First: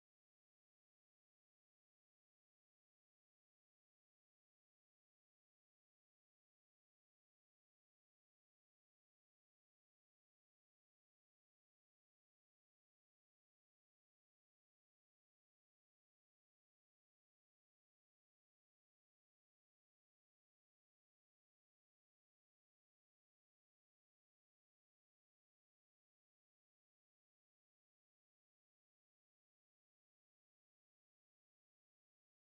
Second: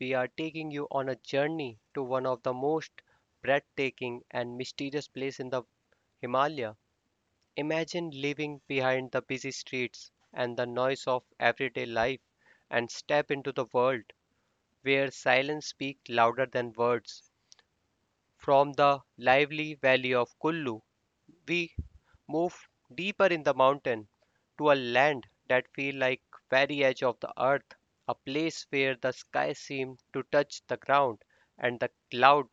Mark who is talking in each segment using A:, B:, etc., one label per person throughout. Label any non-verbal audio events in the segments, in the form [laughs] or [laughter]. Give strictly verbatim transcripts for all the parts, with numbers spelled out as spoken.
A: we are taking you on a journey to one of the most breathtaking and mysterious places in the Himalaya. Imagine living behind the busy streets and the noise of everyday life and step into the world where silence speaks louder than words. From the lively valley of Kullu we move deeper in the mountain to a land that feel like very edge of the earth, a place where the sky seemed to touch the ground and the cloud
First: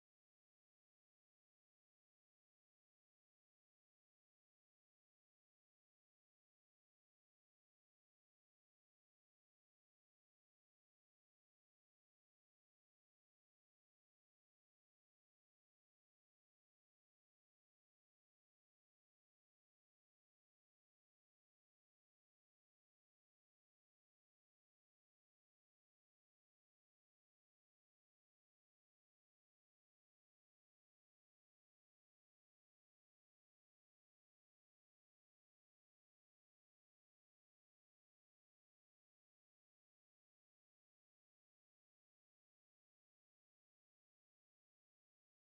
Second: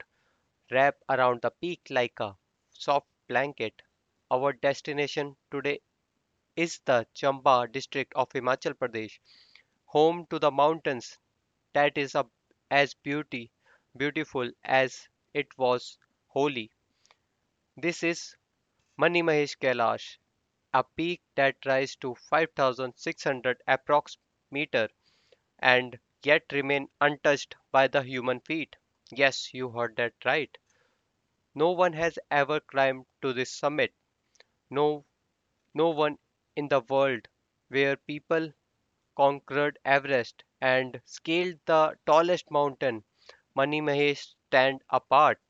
A: wrap around the peak like a soft blanket. Our destination today is the Chamba district of Himachal Pradesh, home to the mountains that is a, as beauty beautiful as it was holy. This is Mani Mahesh Kailash, a peak that rises to five thousand six hundred approx meter and yet remain untouched by the human feet. Yes, you heard that right. No one has ever climbed to this summit. No, no one in the world where people conquered Everest and scaled the tallest mountain. Mani Mahesh stand apart.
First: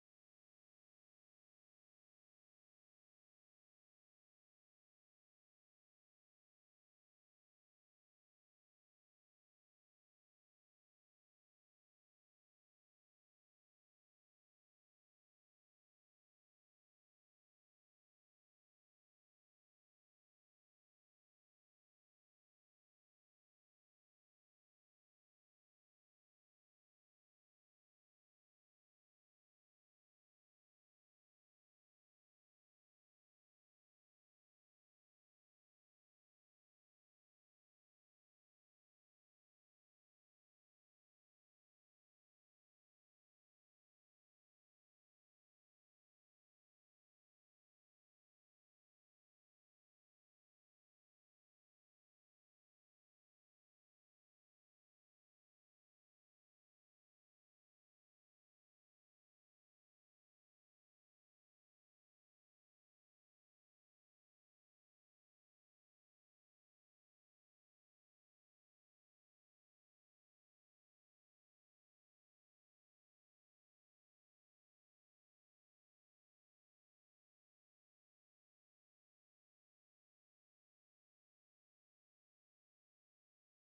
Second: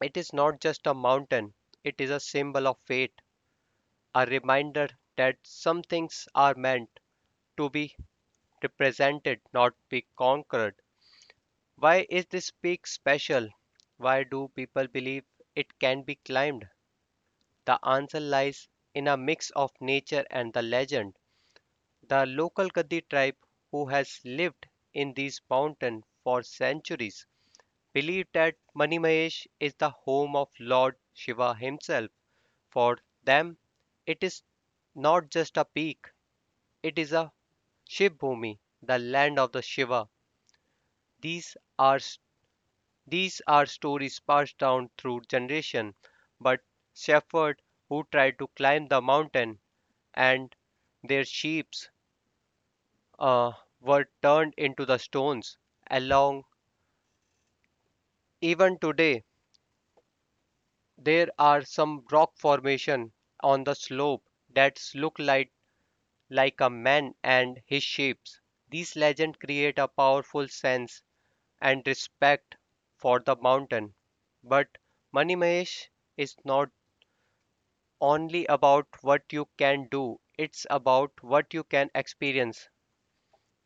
A: It is not just a mountain. It is a symbol of fate, a reminder that some things are meant to be represented, not be conquered. Why is this peak special? Why do people believe it can be climbed? The answer lies in a mix of nature and the legend. The local Gadi tribe, who has lived in these mountains for centuries, believe that Manimahesh is the home of Lord Shiva himself. For them, it is not just a peak, it is a Shiv the land of the Shiva. These are these are stories passed down through generation. But shepherd who tried to climb the mountain and their sheep uh, were turned into the stones. Along even today there are some rock formation on the slope that look like like a man and his sheep. These legends create a powerful sense and respect for the mountain. But Money Mahesh is not only about what you can do, it's about what you can experience.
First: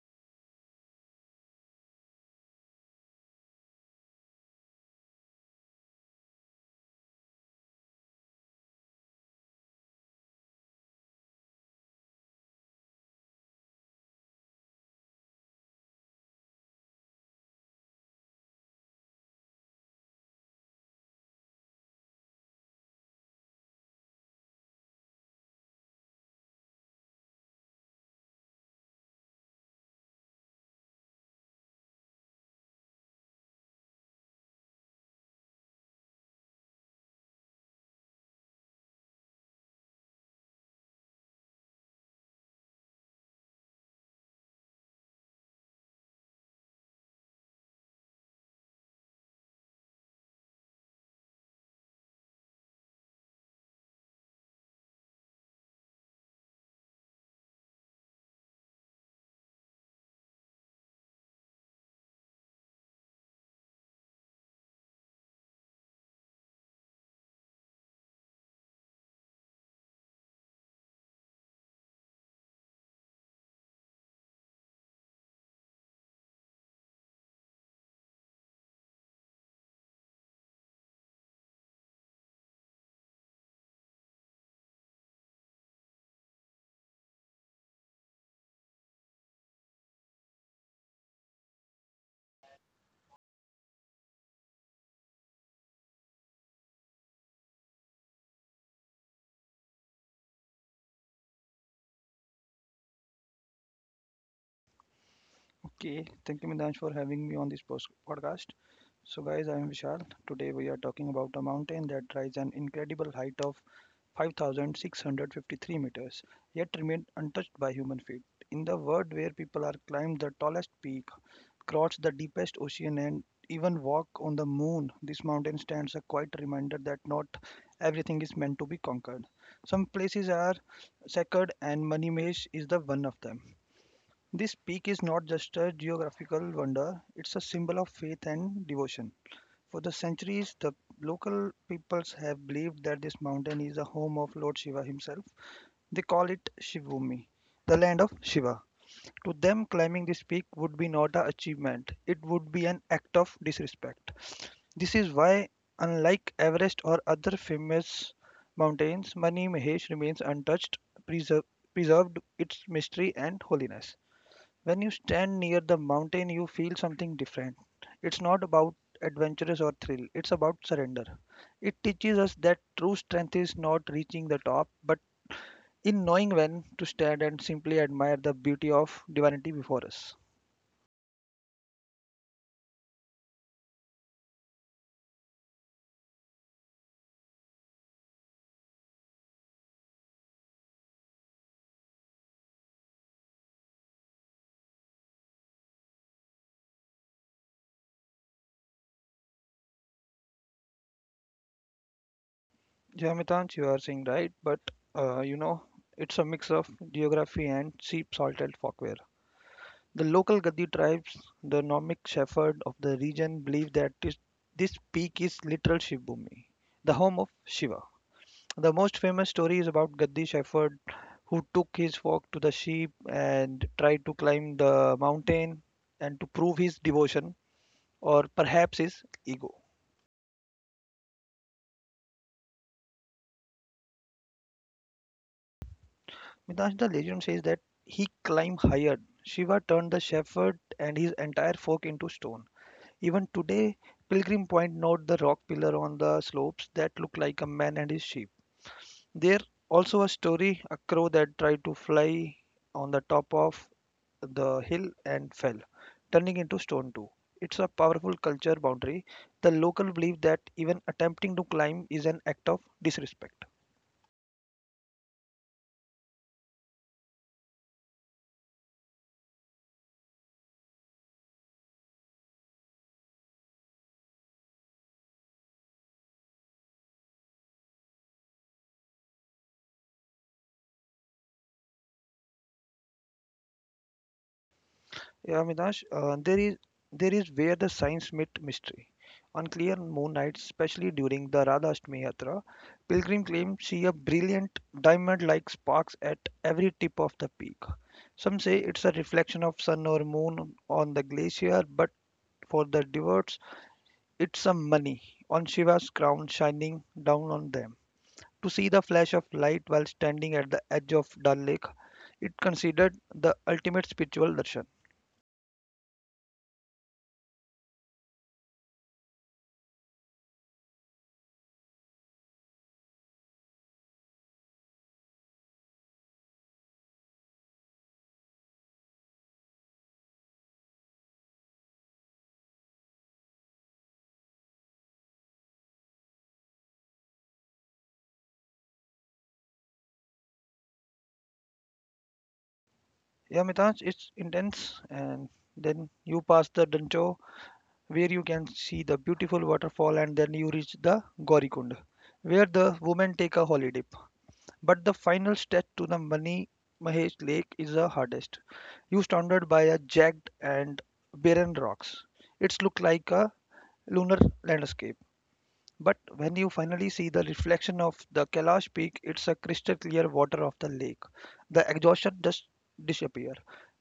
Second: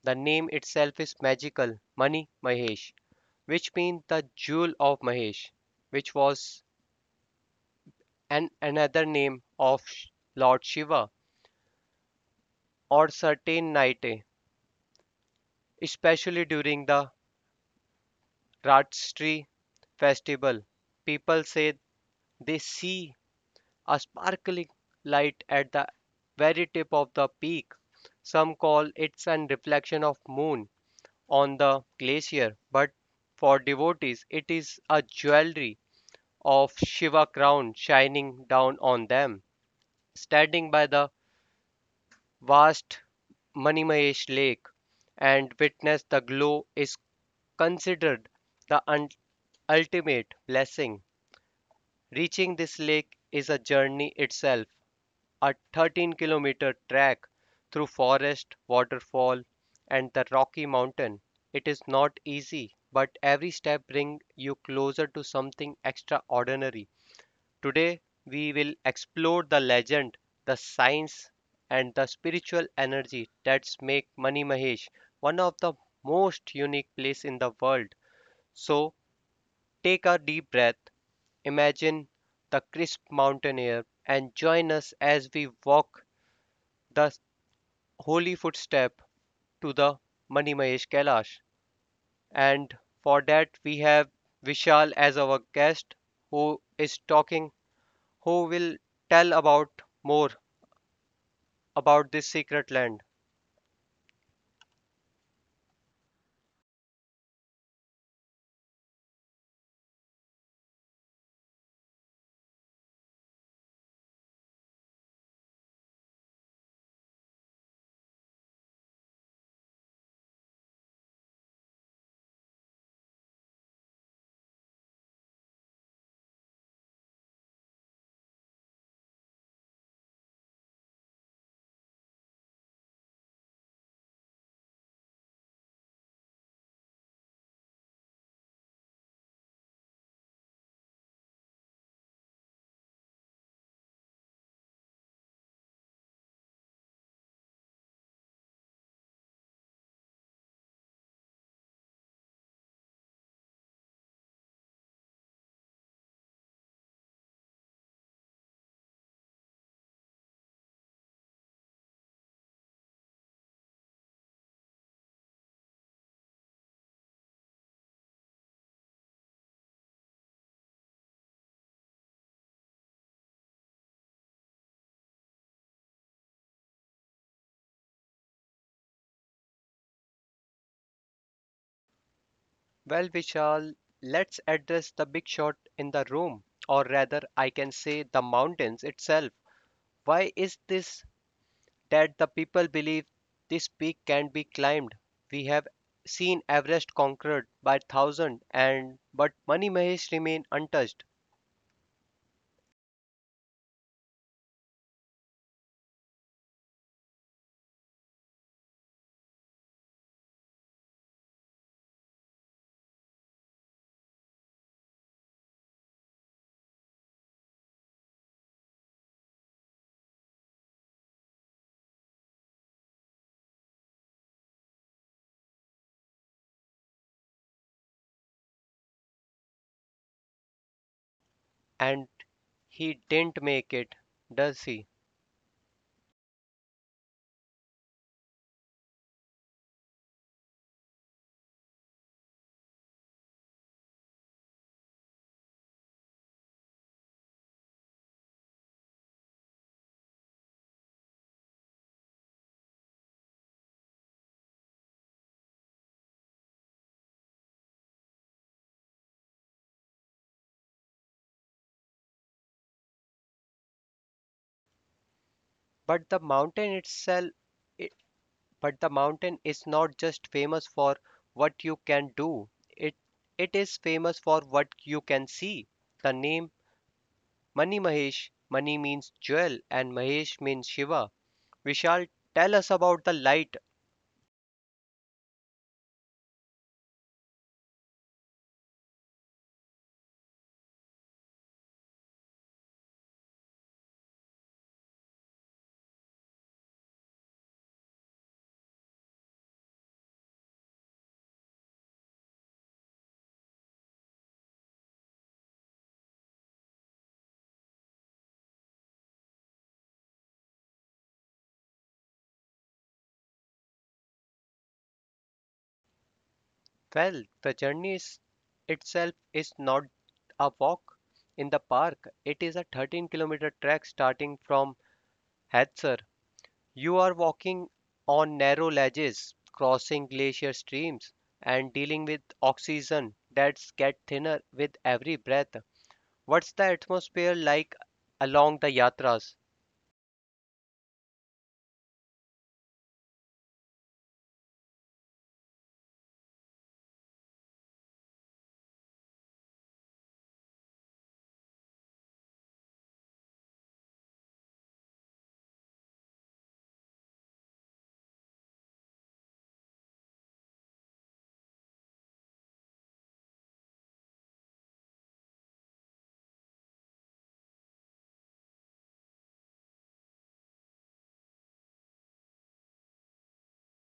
A: The name itself is magical, Money Mahesh, which means the jewel of Mahesh, which was an another name of Lord Shiva or certain night, especially during the Ratri festival. People say they see a sparkling light at the very tip of the peak. Some call it an reflection of moon on the glacier, but for devotees it is a jewelry of Shiva crown shining down on them. Standing by the vast Manimayesh lake and witness the glow is considered the un- ultimate blessing. Reaching this lake is a journey itself, a thirteen-kilometer trek through forest, waterfall, and the Rocky Mountain. It is not easy, but every step brings you closer to something extraordinary. Today, we will explore the legend, the science, and the spiritual energy that make Mani Mahesh one of the most unique places in the world. So, take a deep breath, imagine the crisp mountain air, and join us as we walk the holy footstep to the Mani Kailash. And for that, we have Vishal as our guest who is talking, who will tell about more about this secret land.
B: Okay, thank you, Midansh, for having me on this post- podcast. So, guys, I am Vishal. Today we are talking about a mountain that rises an incredible height of five thousand six hundred fifty-three meters, yet remained untouched by human feet. In the world where people are climbed the tallest peak, crossed the deepest ocean, and even walk on the moon, this mountain stands a quiet reminder that not everything is meant to be conquered. Some places are sacred, and Manimesh is the one of them. This peak is not just a geographical wonder, it's a symbol of faith and devotion. For the centuries, the local peoples have believed that this mountain is the home of Lord Shiva himself. They call it Shivbhumi, the land of Shiva. To them, climbing this peak would be not an achievement, it would be an act of disrespect. This is why, unlike Everest or other famous mountains, Mani Mahesh remains untouched, preserve, preserved its mystery and holiness. When you stand near the mountain, you feel something different. It's not about adventures or thrill, it's about surrender. It teaches us that true strength is not reaching the top, but in knowing when to stand and simply admire the beauty of divinity before us.
A: Well, Vishal, let's address the big shot in the room, or rather, I can say the mountains itself. Why is this that the people believe this peak can be climbed? We have seen Everest conquered by thousands, and but Mani Mahesh remained untouched,
B: Jamitanch, you are saying right, but uh, you know, it's a mix of geography and sheep salted folkware. The local Gadi tribes, the nomadic shepherd of the region, believe that this, this peak is literal Shivbhumi, the home of Shiva. The most famous story is about Gaddi Shepherd, who took his flock to the sheep and tried to climb the mountain and to prove his devotion or perhaps his ego.
A: and he didn't make it, does he?
B: Midrash, the legend says that he climbed higher. Shiva turned the shepherd and his entire flock into stone. Even today, pilgrim point note the rock pillar on the slopes that look like a man and his sheep. There also a story a crow that tried to fly on the top of the hill and fell, turning into stone too. It's a powerful culture boundary. The local belief that even attempting to climb is an act of disrespect.
A: But the mountain itself, it, but the mountain is not just famous for what you can do. It it is famous for what you can see. The name Mani Mahesh, Mani means jewel, and Mahesh means Shiva. Vishal, tell us about the light.
B: Yeah, Minash, uh, there is there is where the science meet mystery. On clear moon nights, especially during the Radha Radhashtami Yatra, pilgrim claim see a brilliant diamond-like sparks at every tip of the peak. Some say it's a reflection of sun or moon on the glacier, but for the devout, it's some money on Shiva's crown shining down on them. To see the flash of light while standing at the edge of Dal Lake, it considered the ultimate spiritual darshan.
A: Well, the journey is, itself is not a walk in the park. It is a thirteen kilometer trek starting from Hadsar. You are walking on narrow ledges, crossing glacier streams, and dealing with oxygen that's get thinner with every breath. What's the atmosphere like along the yatras?
B: Yeah, Mitansh, it's intense. And then you pass the Dancho, where you can see the beautiful waterfall, and then you reach the Gaurikund, where the women take a holy dip. But the final stretch to the Mani Mahesh Lake is the hardest. You surrounded by a jagged and barren rocks. It's look like a lunar landscape. But when you finally see the reflection of the Kailash peak, it's a crystal clear water of the lake. The exhaustion just disappear.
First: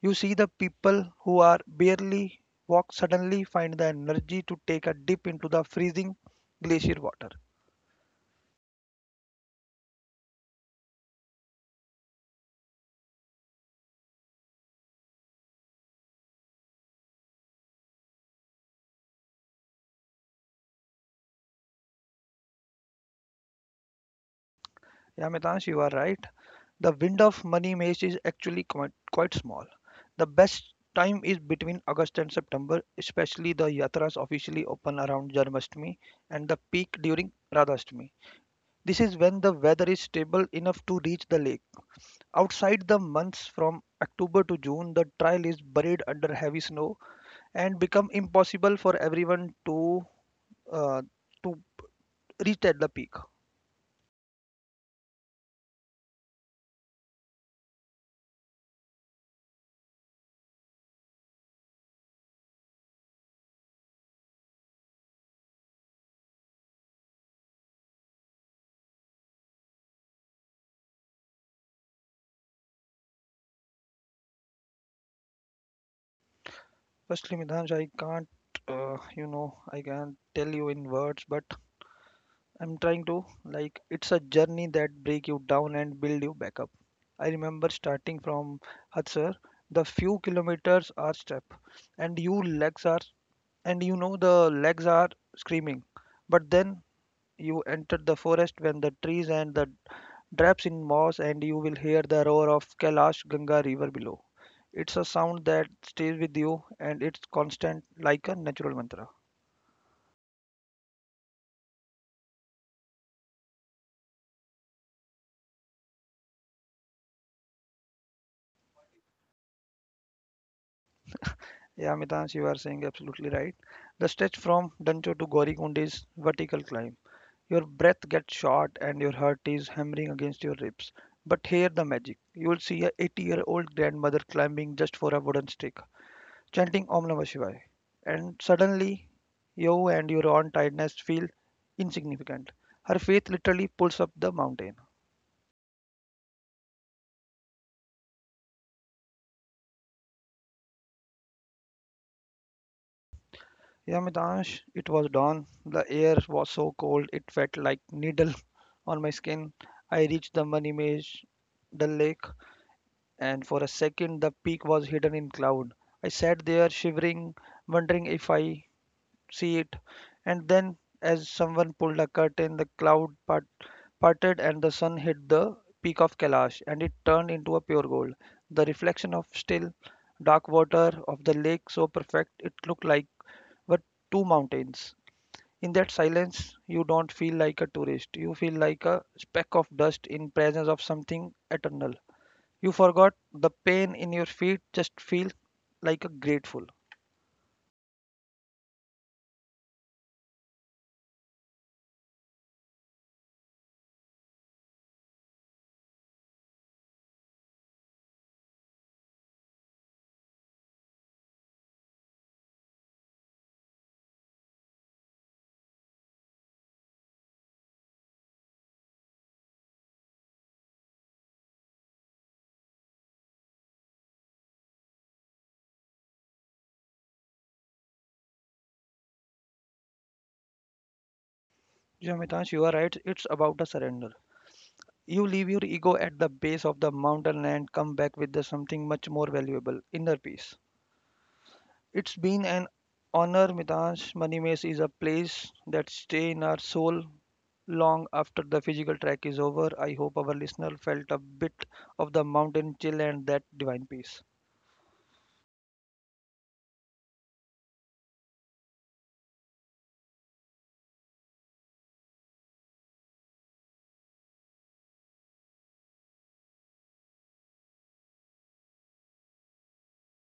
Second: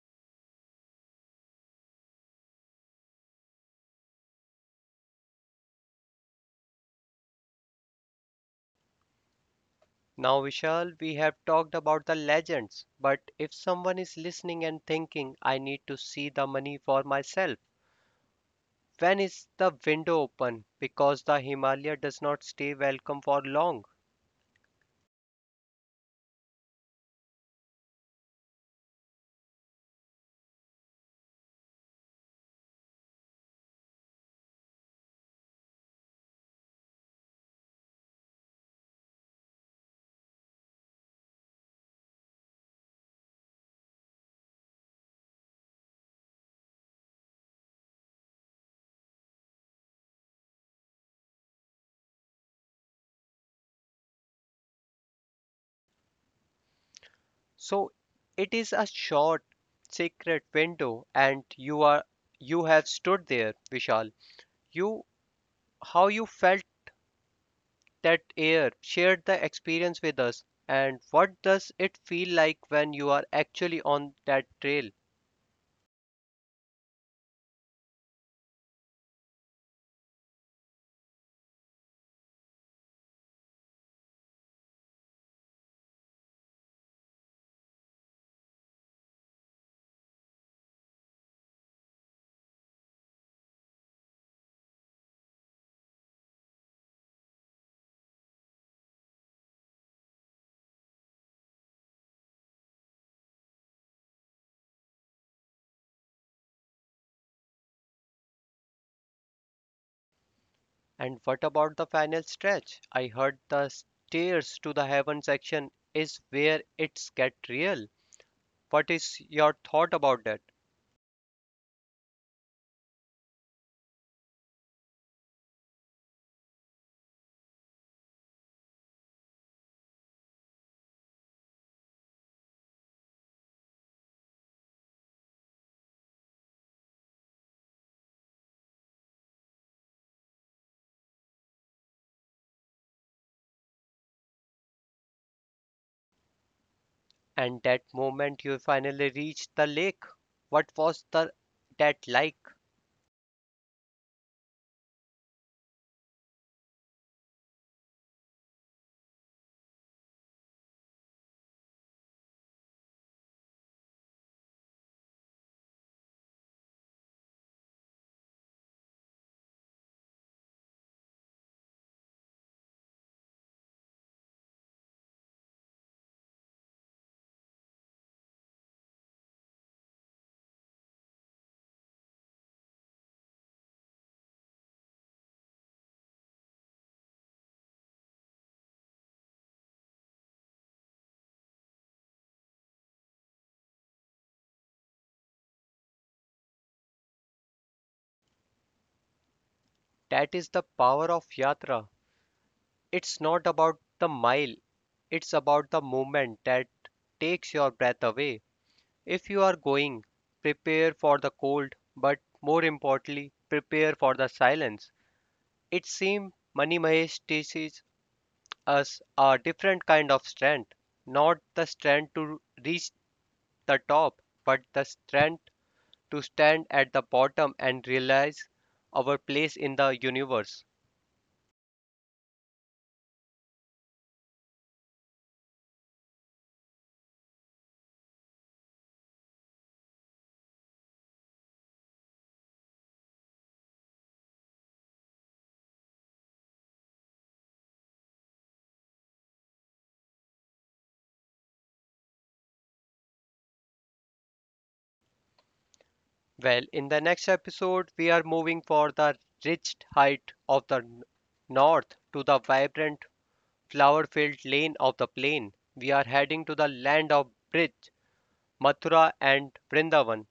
B: You see the people who are barely walk suddenly find the energy to take a dip into the freezing glacier water.
A: Now, Vishal, we have talked about the legends, but if someone is listening and thinking, I need to see the money for myself. When is the window open? Because the Himalaya does not stay welcome for long.
B: Yeah, Mitansh, you are right. The wind of money maze is actually quite, quite small. The best time is between August and September, especially the yatras officially open around Janmashtami and the peak during Radhashtami. This is when the weather is stable enough to reach the lake. Outside the months from October to June, the trail is buried under heavy snow and become impossible for everyone to uh, to reach at the peak.
A: So it is a short, sacred window, and you are you have stood there, Vishal. You How you felt that air, shared the experience with us, and what does it feel like when you are actually on that trail?
B: Firstly, Midanj, I can't, uh, you know, I can't tell you in words, but I'm trying to like it's a journey that break you down and build you back up. I remember starting from Hatsar, the few kilometers are step, and you legs are and you know the legs are screaming. But then you enter the forest when the trees and the drapes in moss and you will hear the roar of Kailash Ganga river below. It's a sound that stays with you and it's constant like a natural mantra.
A: And what about the final stretch? I heard the stairs to the heaven section is where it's get real. What is your thought about that?
B: [laughs] Yeah, Mitansh, you are saying absolutely right. The stretch from Dancho to Gaurikund is vertical climb. Your breath gets short and your heart is hammering against your ribs. But here the magic. You will see a eighty-year-old grandmother climbing just for a wooden stick, chanting Om Namah Shivaya. And suddenly, you and your own tiredness feel insignificant. Her faith literally pulls up the mountain.
A: And that moment you finally reached the lake. What was the that like?
B: Yeah, Mitansh, it was dawn. The air was so cold it felt like needle [laughs] on my skin. I reached the money maze, the lake, and for a second the peak was hidden in cloud. I sat there shivering, wondering if I see it. And then, as someone pulled a curtain, the cloud part, parted and the sun hit the peak of Kailash, and it turned into a pure gold. The reflection of still, dark water of the lake, so perfect, it looked like were two mountains. In that silence, you don't feel like a tourist. You feel like a speck of dust in presence of something eternal. You forgot the pain in your feet, just feel like a grateful.
A: That is the power of yatra. It's not about the mile, it's about the moment that takes your breath away. If you are going, prepare for the cold, but more importantly, prepare for the silence. It seems Mani Mahesh teaches us a different kind of strength, not the strength to reach the top, but the strength to stand at the bottom and realize our place in the universe.
B: Yeah, Mitansh, you are right. It's about a surrender. You leave your ego at the base of the mountain and come back with the something much more valuable inner peace. It's been an honor, Mitansh. Manimesh is a place that stays in our soul long after the physical trek is over. I hope our listener felt a bit of the mountain chill and that divine peace.
A: Well, in the next episode, we are moving for the ridged height of the north to the vibrant flower filled lane of the plain. We are heading to the land of bridge, Mathura, and Vrindavan.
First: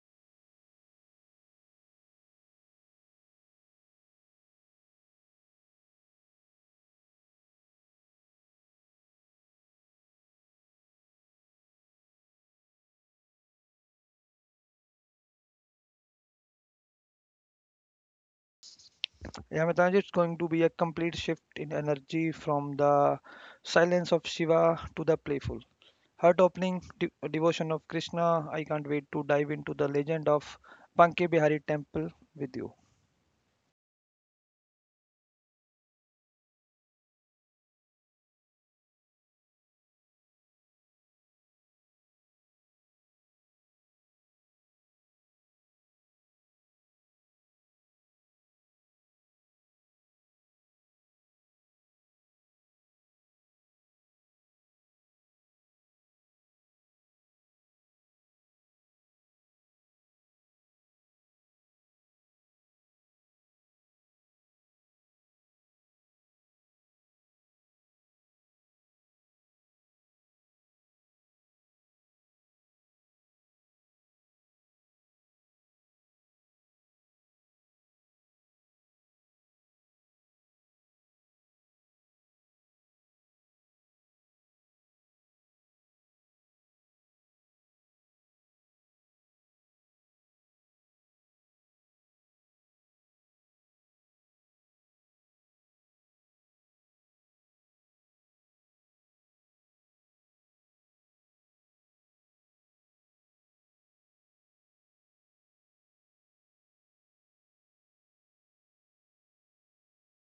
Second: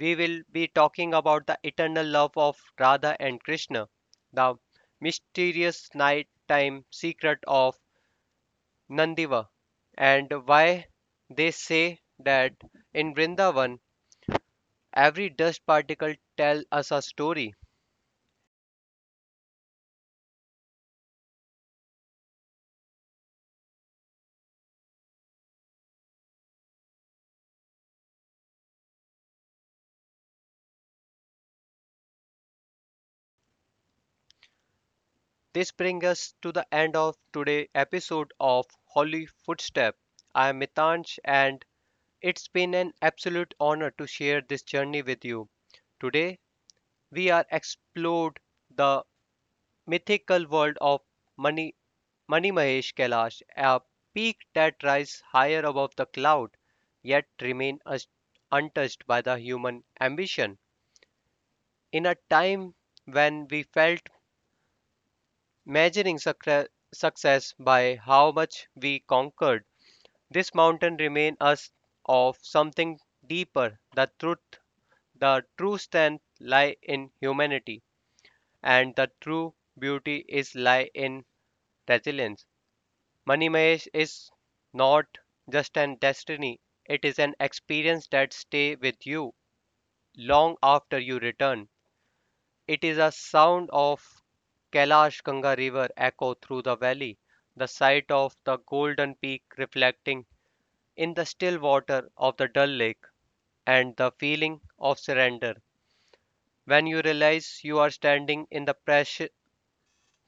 A: We will be talking about the eternal love of Radha and Krishna, the mysterious nighttime secret of Nandiva and why they say that in Vrindavan every dust particle tells us a story.
B: Yeah, Mitansh, it's going to be a complete shift in energy from the silence of Shiva to the playful, heart opening de- devotion of Krishna. I can't wait to dive into the legend of Banke Bihari Temple with you.
A: This brings us to the end of today's episode of Holy Footstep. I am Mitansh and it's been an absolute honor to share this journey with you. Today we are explored the mythical world of Mani, Mani Mahesh Kailash, a peak that rises higher above the cloud, yet remains untouched by the human ambition. In a time when we felt measuring succre- success by how much we conquered, this mountain reminds us of something deeper. The truth, the true strength lie in humanity, and the true beauty is lie in resilience. Money Mahesh is not just an destiny, it is an experience that stays with you long after you return. It is a sound of Kailash Ganga river echo through the valley, the sight of the golden peak reflecting in the still water of the dull lake, and the feeling of surrender when you realize you are standing in the pressure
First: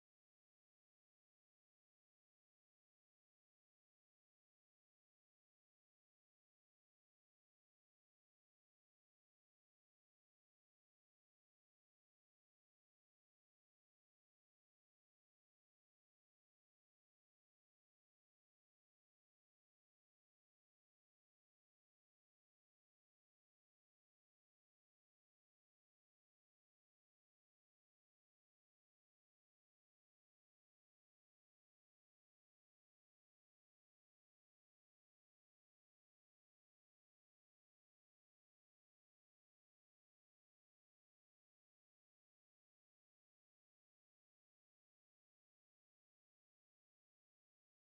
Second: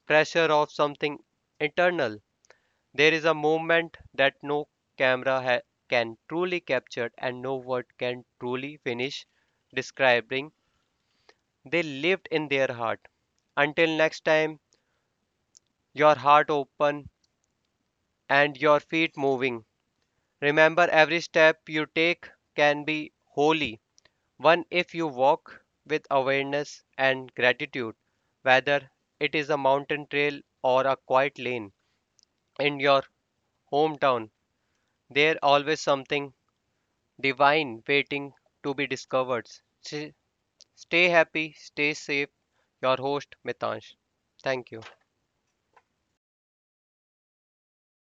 A: pressure of something eternal. There is a moment that no camera ha- can truly capture and no word can truly finish describing. They lived in their heart. Until next time, your heart open and your feet moving. Remember, every step you take can be holy. One if you walk with awareness and gratitude, whether it is a mountain trail or a quiet lane in your hometown. There always something divine waiting to be discovered. Stay happy, stay safe. Your host, Mitansh. Thank you.